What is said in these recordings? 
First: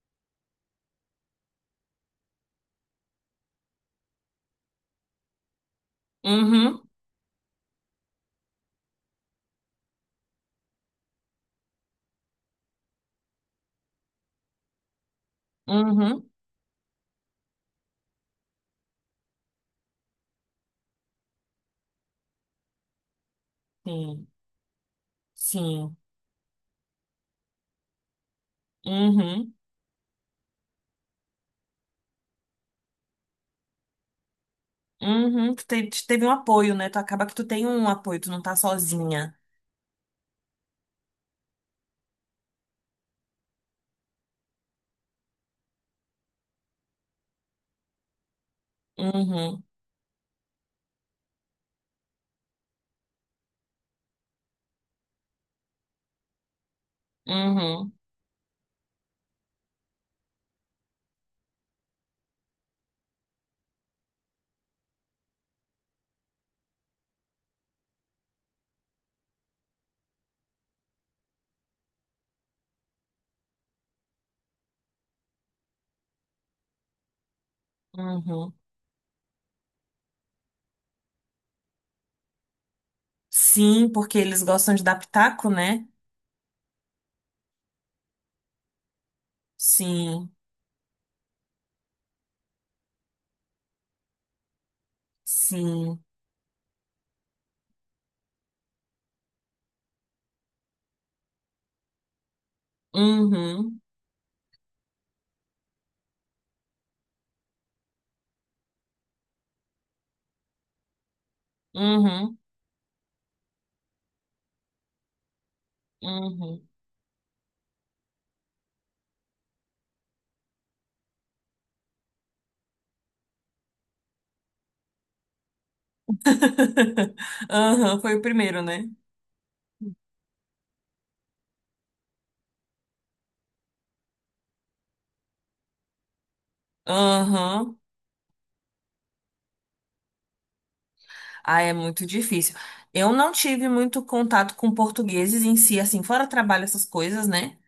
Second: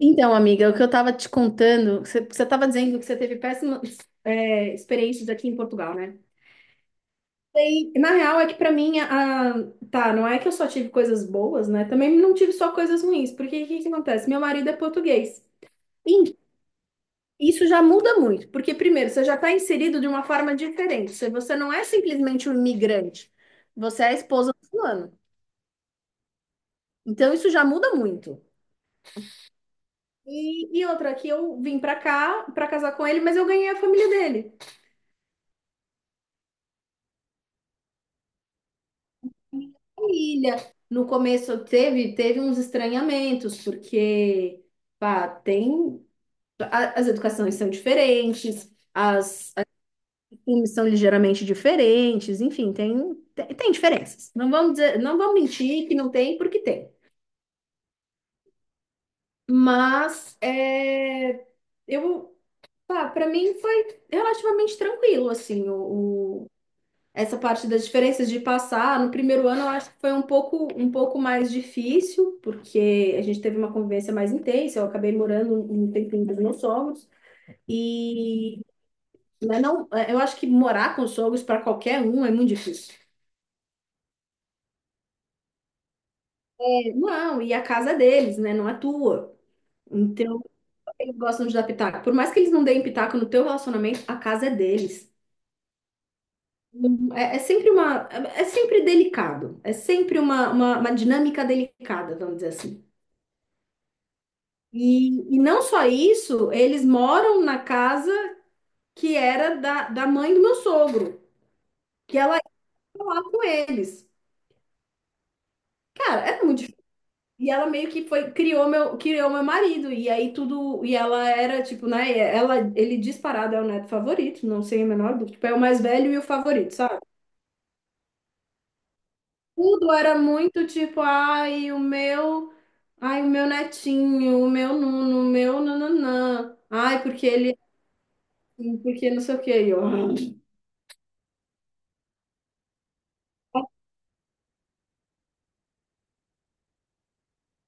Então, amiga, o que eu estava te contando, você estava dizendo que você teve péssimas experiências aqui em Portugal, né? Uhum, E, na real, é que para mim, não é que eu só tive coisas boas, né? Também não tive só coisas ruins, porque o que que acontece? Meu marido é português. uhum, E isso já muda muito, porque primeiro, você já está inserido de uma forma diferente. Você não é simplesmente um imigrante, você é a sim, esposa do fulano. sim, Então, isso já muda muito. uhum, E outra, que eu vim para cá para casar com ele, mas eu ganhei a família dele. uhum. Tu teve um apoio, né? Tu acaba que tu tem um apoio, tu não tá sozinha. Família. No começo teve, teve uns estranhamentos, porque pá, tem as educações são diferentes, as, Uhum, as costumes são ligeiramente diferentes, enfim, tem diferenças. Não vamos dizer, não vamos mentir que não tem, porque tem. uhum, Mas é, eu, pá, para mim foi relativamente tranquilo, assim, essa parte das diferenças de passar, no primeiro ano eu acho que foi um pouco mais difícil, porque a gente teve uma convivência mais intensa, eu acabei morando um tempinho dos meus sogros, uhum. e mas não, eu acho que morar com os sogros para qualquer um é muito difícil. Sim, porque eles gostam de dar pitaco, né? É. Não, e a casa é deles, né? Não é tua. Sim, Então, eles gostam de dar pitaco. Por mais que eles não deem pitaco no teu relacionamento, a casa é deles. sim. É é sempre uma, é sempre delicado. É sempre uma dinâmica delicada, vamos dizer assim. Uhum, E não só isso, eles moram na casa que era da mãe do meu sogro, que ela uhum, ia lá com eles. Cara, é muito uhum. difícil. E ela meio que foi, criou meu marido. E aí tudo. E ela era, tipo, né? Ela, ele disparado é o neto favorito, não sei a menor dúvida. Tipo, é o mais velho e o favorito, sabe? Aham, foi o primeiro, né? Tudo era muito tipo, ai, o meu. Ai, o meu netinho, o meu nuno, o meu nananã. Ai, porque ele. Aham. Porque não sei o quê. E eu, "Ah, Ah, é muito difícil. Eu não tive muito contato com portugueses em si, assim, fora trabalho, essas coisas, né?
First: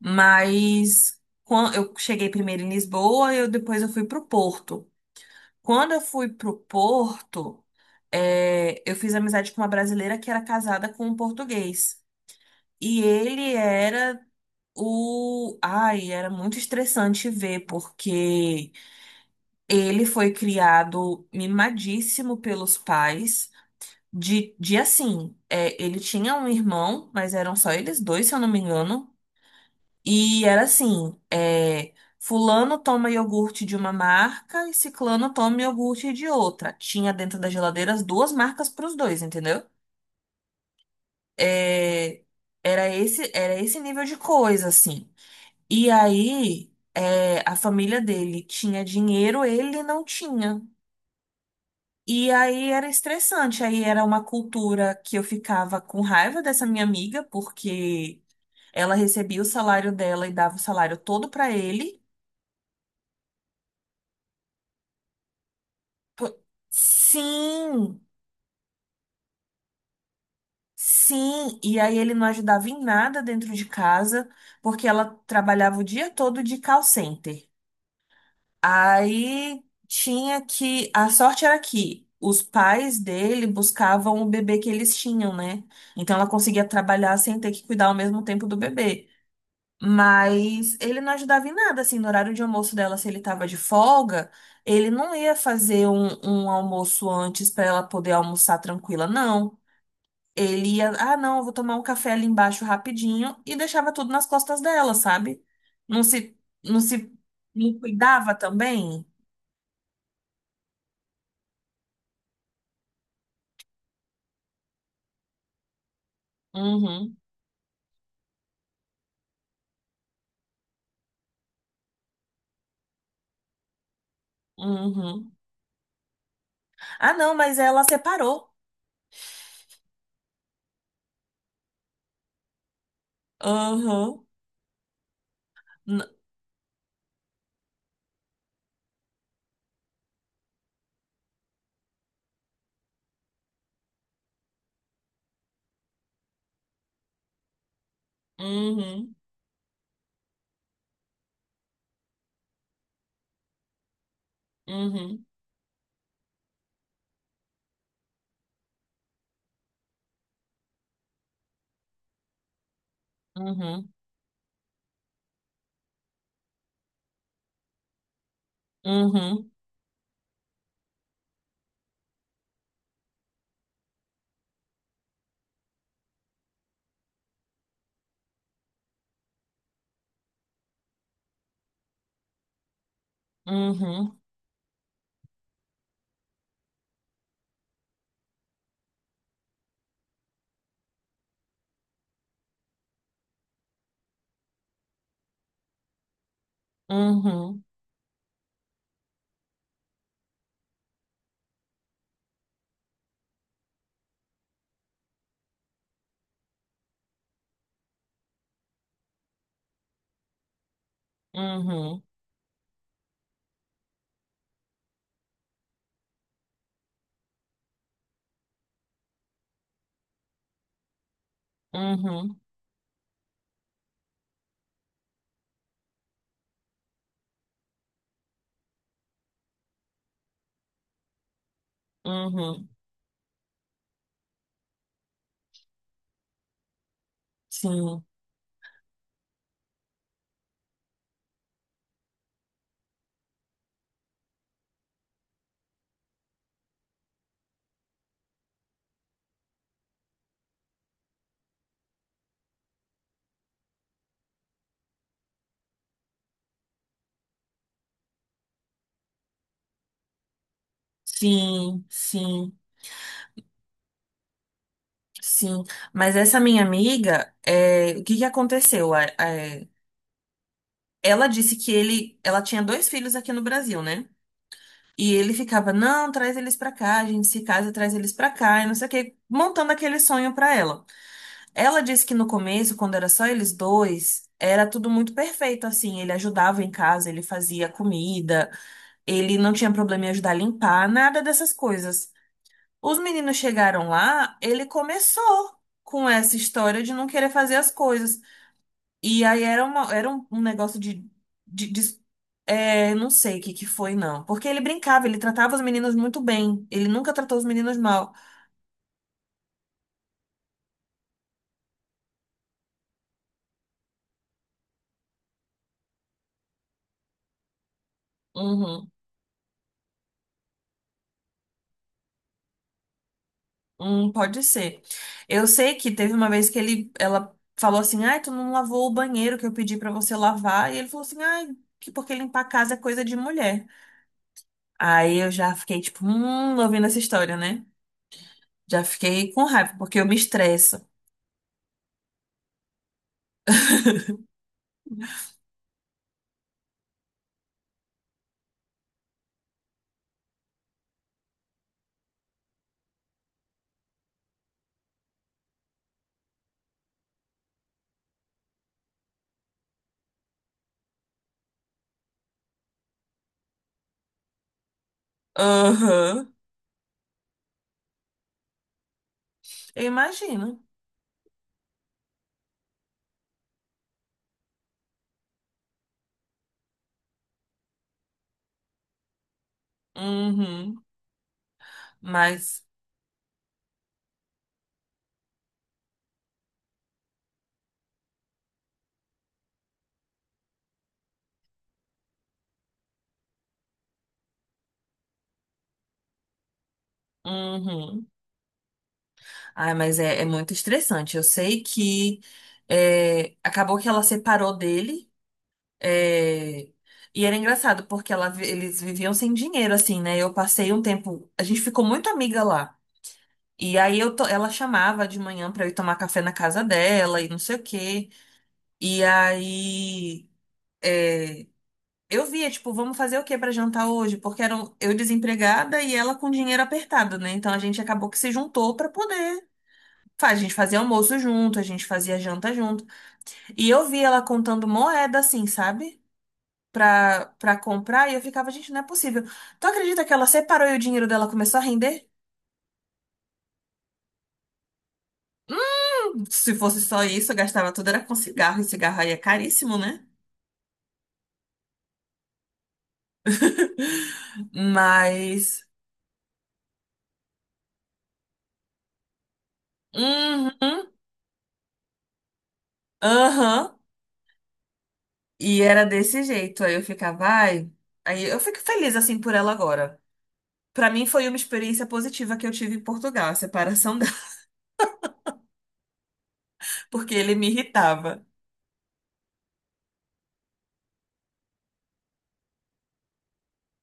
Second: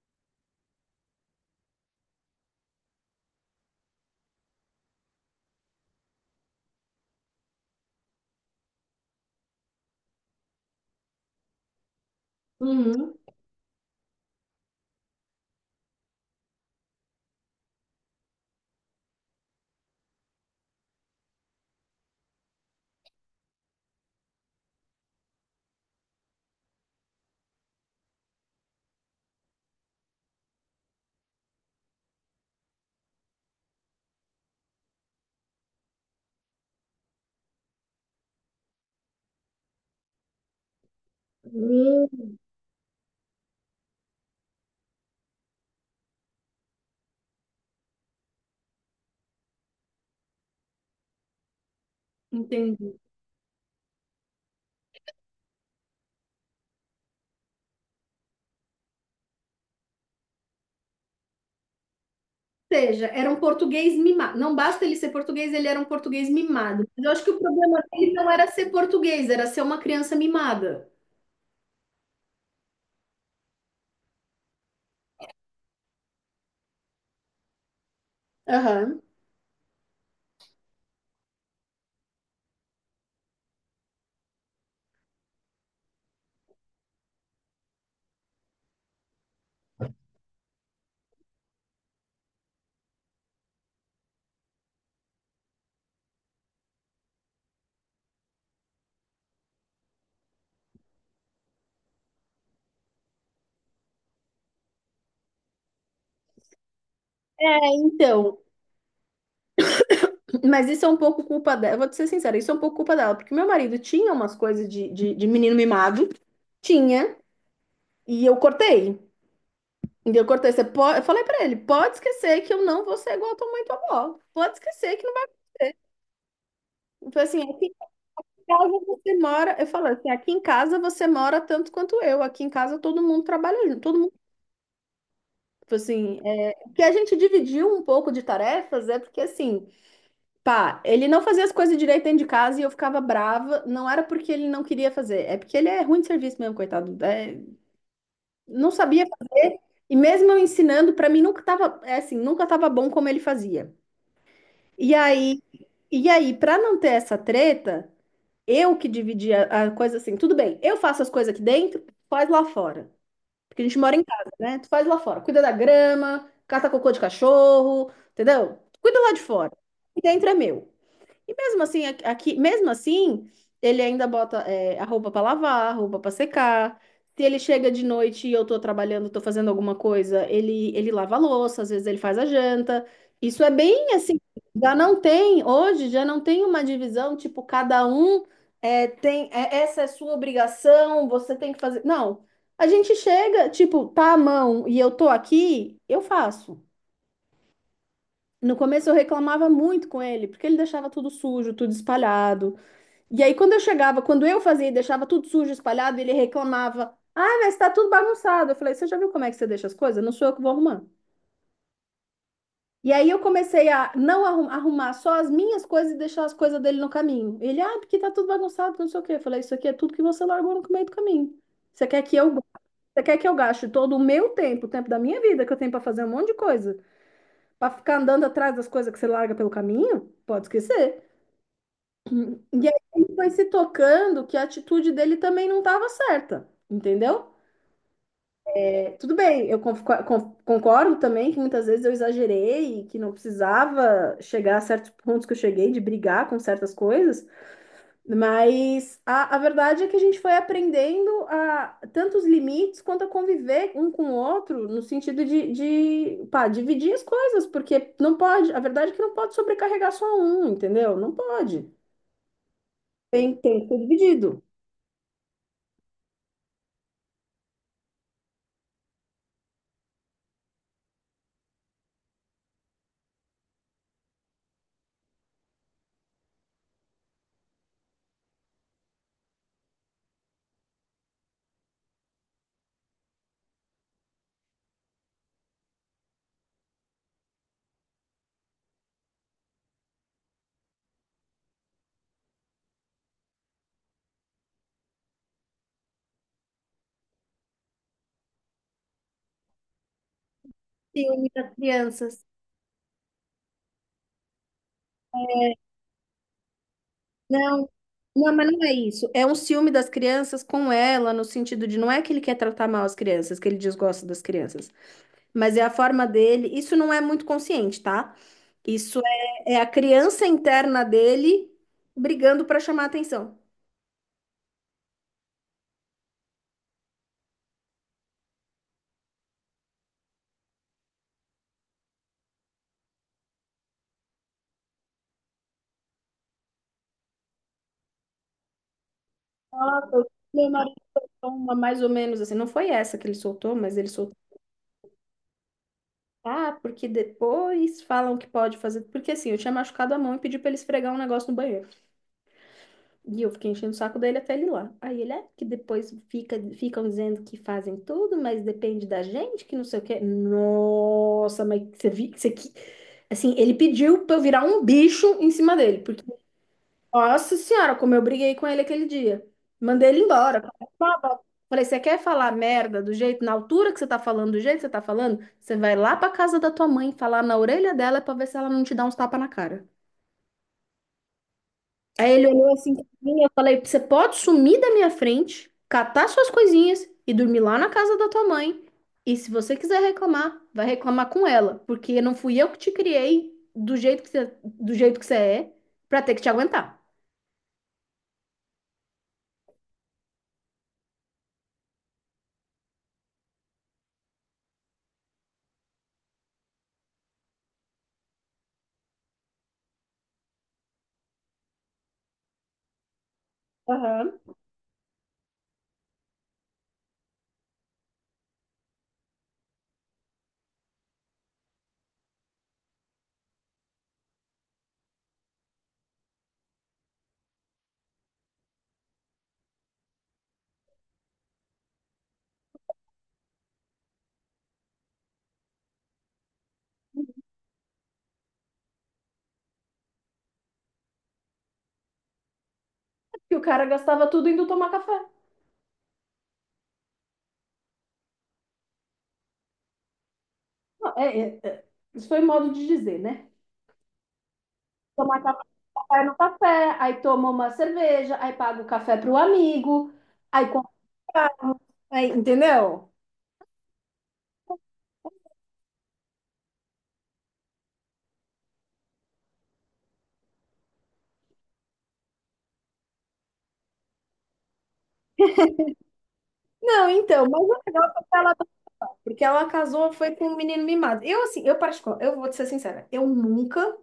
Mas eu cheguei primeiro em Lisboa depois eu fui pro Porto. Quando eu fui pro Porto, eu fiz amizade com uma brasileira que era casada com um português. E uhum. ele era o. Ai, era muito estressante ver, porque ele foi criado mimadíssimo pelos pais. Ele tinha um irmão, mas eram só eles dois, se eu não me engano. E era assim, fulano toma iogurte de uma marca e ciclano toma iogurte de outra. Tinha dentro da geladeira as duas marcas para os dois, entendeu? É, Hum, era esse nível de coisa, assim. E aí, a família dele tinha dinheiro, ele não tinha. E aí era entendi." estressante, aí era uma cultura que eu ficava com raiva dessa minha amiga, porque ela recebia o salário dela e dava o salário todo para ele. Ou seja, era um português mimado. Não basta ele ser português, ele era um português Pô, mimado. Mas eu acho que o problema sim, dele não era ser português, era ser uma criança mimada. sim. E aí ele não ajudava em nada dentro de casa, porque ela trabalhava o dia todo de call center. Aham. Aí tinha que. A sorte era que os pais dele buscavam o bebê que eles tinham, né? Então ela conseguia trabalhar sem ter que cuidar ao mesmo tempo do bebê. Mas ele não ajudava em nada, assim, no horário de almoço dela, se ele tava de folga, ele não ia fazer um almoço antes para ela poder almoçar tranquila, não. Ele ia, ah, não, eu vou tomar um café ali embaixo rapidinho, e deixava tudo nas costas dela, sabe? Não se, não se, É. não cuidava Então, também? mas isso é um pouco culpa dela. Eu vou te ser sincera, isso é um pouco culpa dela, porque meu marido tinha umas coisas de menino mimado, tinha, Uhum, e eu cortei. E eu cortei. Você pode... Eu falei pra ele: pode esquecer que eu não vou ser igual a tua mãe e tua avó. Pode esquecer que não vai. uhum. Ah, Foi não, assim, mas ela separou. casa você mora, eu falo assim, aqui em casa você mora tanto quanto eu, aqui em casa todo mundo trabalha junto, todo mundo, Uhum, tipo n- assim, é, o que a gente dividiu um pouco de tarefas é porque assim, pá, ele não fazia as coisas direito dentro de casa e eu ficava brava, não era porque ele não queria fazer, é porque ele é ruim de serviço mesmo, coitado, é, não sabia uhum, fazer, e mesmo eu ensinando, pra mim nunca tava, é assim, nunca tava bom como ele fazia. E uhum, aí, e aí, para não ter essa treta, eu que dividi a coisa assim, tudo bem, eu faço as coisas aqui dentro, tu faz lá fora. Porque a gente uhum, mora em casa, né? Tu faz lá fora. Cuida da grama, cata cocô de cachorro, entendeu? Cuida lá de uhum, fora. E dentro é meu. E mesmo assim, mesmo assim, ele ainda bota é, a roupa para lavar, a roupa para secar. Se ele chega de noite e eu tô trabalhando, tô fazendo alguma coisa, ele lava a louça, às vezes ele faz a janta. Isso é bem uhum, assim, já não tem, hoje já não tem uma divisão, tipo, cada um é, tem, é, essa é sua obrigação, você tem que fazer. Não, a gente chega, tipo, tá à mão e eu tô aqui, eu faço. uhum, No começo eu reclamava muito com ele, porque ele deixava tudo sujo, tudo espalhado. E aí, quando eu chegava, quando eu fazia e deixava tudo sujo, espalhado, ele reclamava: "Ah, mas tá tudo bagunçado." Eu falei: "Você já viu como é que você deixa as coisas? Não sou eu que vou arrumar." uhum, E aí, eu comecei a não arrum- arrumar só as minhas coisas e deixar as coisas dele no caminho. Ele: "Ah, porque tá tudo bagunçado, não sei o quê." Eu falei: "Isso aqui é tudo que você largou no meio do caminho. Você quer que eu, uhum, você quer que eu gaste todo o meu tempo, o tempo da minha vida, que eu tenho pra fazer um monte de coisa, pra ficar andando atrás das coisas que você larga pelo caminho? Pode esquecer." uhum. E aí ele foi se tocando que a atitude dele também não estava certa, entendeu? Sim, É, tudo bem, eu concordo também que muitas vezes eu exagerei e que não precisava chegar a certos pontos que eu cheguei de brigar com certas coisas, mas a verdade é que a gente foi aprendendo a tanto os limites quanto a conviver um com o outro no sentido de pá, dividir as coisas, porque não pode, a verdade é que não pode sobrecarregar só um, entendeu? Não pode. sim, sim, Tem que ser dividido. sim. Mas essa minha amiga, o que que aconteceu? Ela disse que ela tinha dois filhos aqui no Brasil, né? E ele ficava, não, traz eles pra cá, a gente se casa, traz eles pra cá, e não sei o quê, montando aquele sonho pra ela. Ela disse que no começo, quando era só eles dois, era tudo muito perfeito, assim, ele ajudava em casa, ele fazia comida, ele não tinha problema em ajudar a limpar, nada dessas coisas. Os meninos chegaram lá, ele começou com essa história de não querer fazer as coisas. E aí era um negócio Ciúme das de, de- crianças. Não sei o que que foi, não. Porque ele brincava, ele tratava os meninos muito bem. Ele nunca tratou os Não, meninos mal. não, mas não é isso. É um ciúme das crianças com ela, no sentido de não é que ele quer tratar mal as crianças, que ele desgosta das crianças, mas é a forma dele. Isso não é muito consciente, tá? Uhum, Isso é a criança interna dele brigando para chamar atenção. Pode ser. Eu sei que teve uma vez que ela falou assim, ai, tu não lavou o banheiro que eu pedi pra você lavar. E ele falou assim, ai, que porque limpar a casa é coisa de mulher. Aí eu já fiquei, tipo, ouvindo essa história, né? Já fiquei com raiva, porque Nossa, eu o me meu marido estresso. toma mais ou menos assim. Não foi essa que ele soltou, mas ele soltou. Ah, porque depois falam que pode fazer. Porque assim, eu tinha machucado a mão e pedi pra ele esfregar um negócio no banheiro. E eu fiquei enchendo o saco dele até ele ir lá. Aí ele é que depois fica, ficam dizendo que fazem tudo, mas depende da gente, que não sei o quê. Nossa, mas você viu isso aqui? Assim, ele pediu pra eu virar um bicho em cima dele, porque, Aham, nossa senhora, como eu briguei com ele aquele dia. eu Mandei ele embora. imagino. Falei, você quer falar merda do jeito, na altura que você tá falando, do jeito que você tá falando? Você vai lá pra casa da tua mãe, falar na orelha dela pra ver se ela não te dá uns tapas na cara. Uhum. Aí ele olhou Mas, assim pra mim, eu falei, você pode sumir da minha frente, catar suas coisinhas e dormir lá na casa da tua mãe. E se você quiser reclamar, vai reclamar com ela, porque não fui eu que te criei do jeito que você é, pra ter que te aguentar. uhum. Ai, mas é muito estressante. Eu sei que acabou que ela separou dele. é, e era engraçado, porque eles viviam sem dinheiro, assim, né? Eu passei um tempo. A gente ficou muito amiga lá. E aí Aham. Ela chamava de manhã pra eu ir tomar café na casa dela e não sei o quê. E aí. é, Eu via, tipo, vamos fazer o que pra jantar hoje? Porque eram eu desempregada e ela com dinheiro apertado, né? Então a gente acabou que se juntou pra poder a gente fazia almoço junto, a gente fazia janta junto. E eu vi ela contando moeda assim, sabe? Pra comprar, e eu ficava, gente, não é possível. Tu acredita que ela separou e o dinheiro dela começou a render? E o cara gastava tudo indo tomar café. Se fosse só isso, eu gastava tudo, era com cigarro, e cigarro aí é caríssimo, né? Não, é. Isso foi modo de dizer, né? Tomar café Mas. no café, aí toma uma cerveja, aí paga o café pro amigo, aí compra, Uhum, aí, entendeu? aham. E era desse jeito. Aí eu ficava, ai. Aí eu fico feliz assim por ela agora. Pra mim foi uma experiência positiva que eu tive em Portugal, a separação dela, Não, porque então, ele mas o me negócio é que irritava. ela. Porque ela casou, foi com um menino mimado. Eu, assim, eu particular, eu vou te ser sincera, eu nunca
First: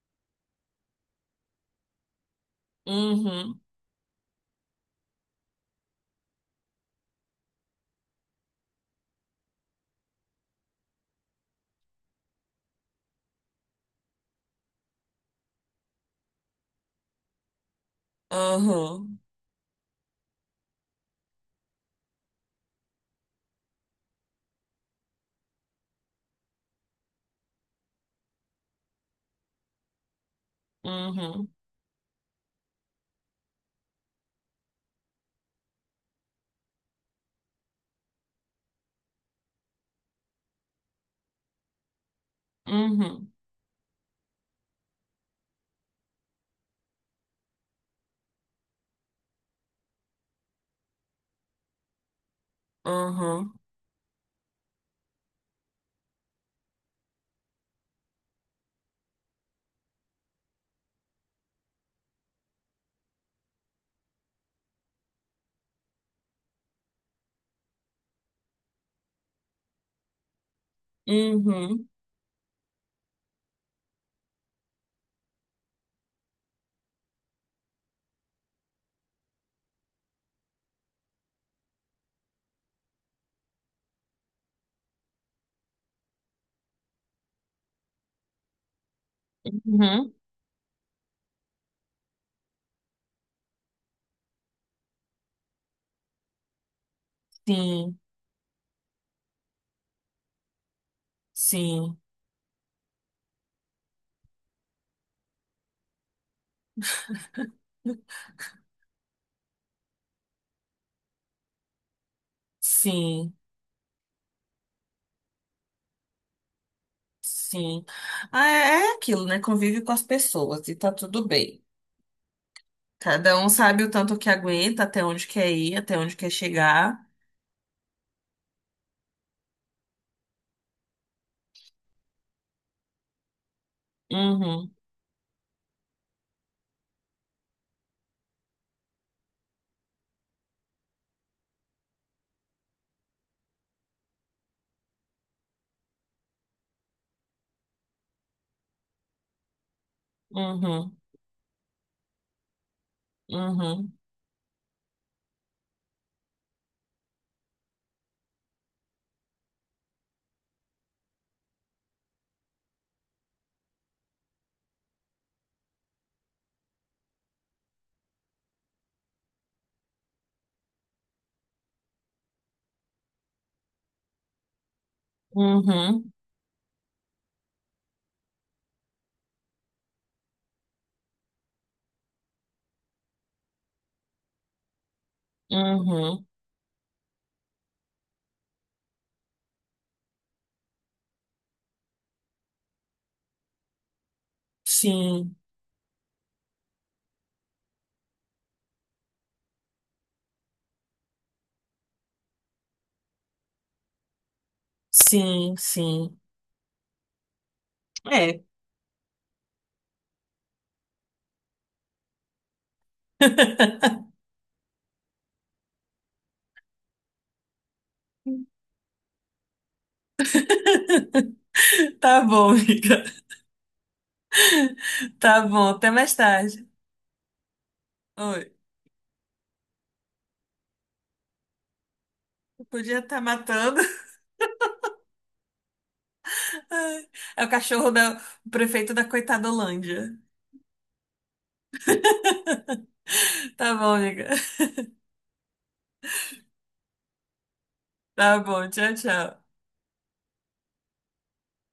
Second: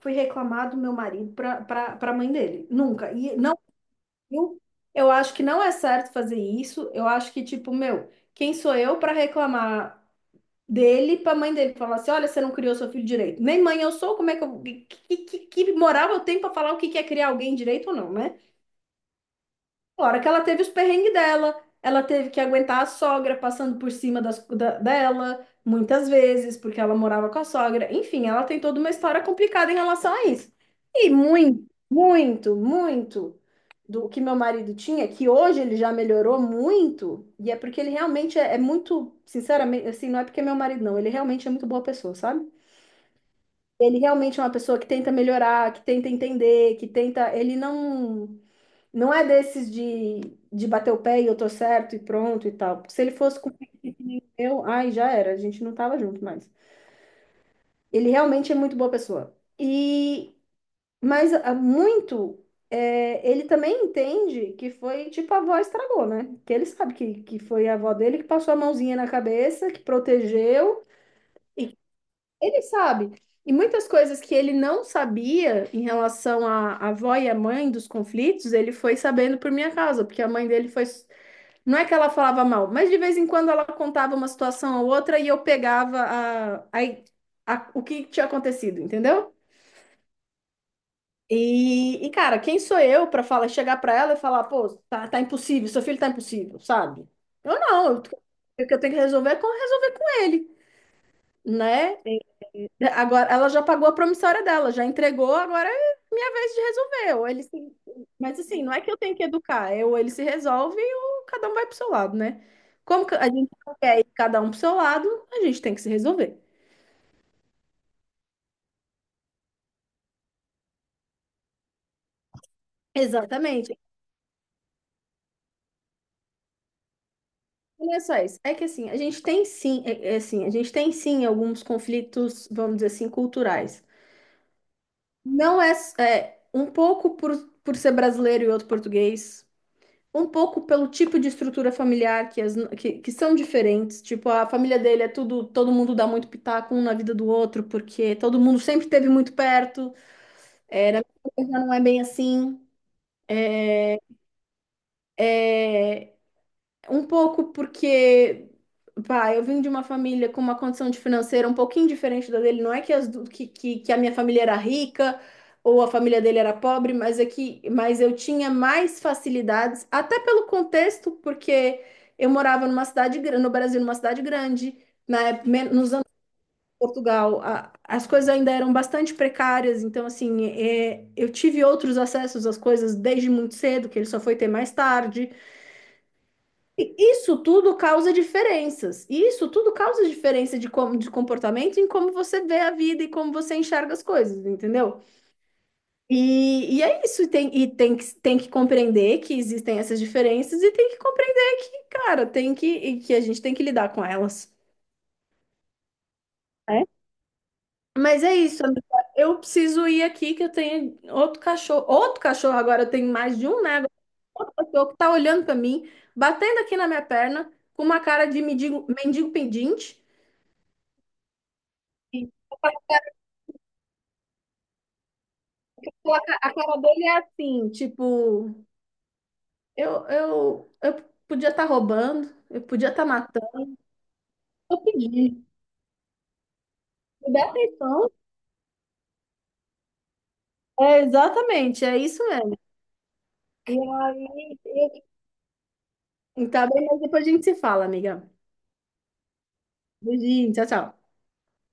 fui reclamar do meu marido pra mãe dele. Nunca. E não, Uhum, eu, eu acho que não é certo fazer isso. Eu acho que, tipo, meu, quem sou eu pra reclamar dele pra mãe dele? Falar assim, olha, você não criou seu filho direito. Nem mãe eu sou, como é que eu... que moral eu tenho pra falar o que que é criar alguém direito ou não, né? uhum, Claro que ela teve os perrengues dela, ela teve que aguentar a sogra passando por cima dela, muitas vezes, porque ela morava com a sogra. Enfim, ela tem toda uma história complicada em relação a isso. E uhum, muito do que meu marido tinha, que hoje ele já melhorou muito, e é porque ele realmente é, é muito, sinceramente, assim, não é porque é meu marido, não, ele realmente é muito boa pessoa, sabe? uhum, Ele realmente é uma pessoa que tenta melhorar, que tenta entender, que tenta. Ele não. Não é desses de bater o pé e eu tô certo e pronto e tal. Porque se ele fosse com uhum, eu, ai, já era, a gente não tava junto mais. Ele realmente é muito boa pessoa. E mas ah, muito é, ele também entende que foi tipo a avó estragou, né? Que ele sabe que foi a avó dele que passou a mãozinha na cabeça, que protegeu. uhum, Ele sabe. E muitas coisas que ele não sabia em relação à avó e à mãe dos conflitos, ele foi sabendo por minha causa, porque a mãe dele foi. Não é que ela falava mal, mas de vez em quando ela contava uma situação ou outra e eu pegava o que tinha acontecido, entendeu? uhum. E, cara, quem sou eu para falar, chegar para ela e falar, pô, tá, tá impossível, seu filho tá impossível, sabe? Eu não, Sim, o que eu tenho que resolver é resolver com ele, né? sim, Agora, ela já pagou a promissória dela, já entregou, agora é minha vez de resolver. Ou ele se... Mas assim, não é que eu tenho que educar, é ou ele se resolve ou cada um vai pro seu lado, né? Como que a sim, gente não quer ir cada um pro seu lado, a gente tem que se resolver. sim. Ah, é aquilo, né? Convive com as pessoas e tá tudo bem. Cada um Exatamente. sabe o tanto que aguenta, até onde quer ir, até onde quer chegar. E não é só isso. É que assim, a gente tem sim, é assim, a gente tem sim alguns conflitos, vamos dizer assim, culturais. Uhum, Não é, é um pouco por ser brasileiro e outro português. Um pouco pelo tipo de estrutura familiar que são diferentes. Tipo, a família dele é tudo, todo mundo dá muito pitaco um na vida do outro, porque todo mundo sempre esteve muito perto. É, uhum, na minha família não é bem assim. uhum, Um pouco porque, pá, eu vim de uma família com uma condição de financeira um pouquinho diferente da dele. Não é que, as, du- que a minha família era rica ou a família dele era pobre, mas é que, mas eu tinha mais facilidades, até pelo contexto, porque eu morava numa cidade, no Brasil, numa cidade grande, na época, nos anos uhum, de Portugal, as coisas ainda eram bastante precárias, então, assim, é, eu tive outros acessos às coisas desde muito cedo, que ele só foi ter mais tarde. uhum. E isso tudo causa diferenças. E isso tudo causa diferença de comportamento em como você vê a vida e como você enxerga as coisas, entendeu? Sim, E é isso. Tem que compreender que existem essas diferenças e tem que compreender que, cara, tem que, e que a gente tem que lidar com elas. sim, sim. Né? Mas é É. isso, amiga. Eu preciso ir aqui que eu tenho outro cachorro. Outro cachorro agora, eu tenho mais de um, né? Outro cachorro que tá olhando pra mim, batendo aqui na minha perna, com uma cara de mendigo, mendigo pedinte. E Tá bom, A amiga. Tá bom. Até mais tarde. cara dele é assim, Oi. tipo, eu podia estar roubando, eu podia Podia estar estar matando, matando. eu pedi. Me É o dá cachorro atenção. O prefeito da coitadolândia. É, exatamente, é isso mesmo. Tá E bom, amiga. aí, e- então, tá bem, mas depois a gente se fala, amiga. Tá bom, tchau, tchau. Beijinho, tchau, tchau.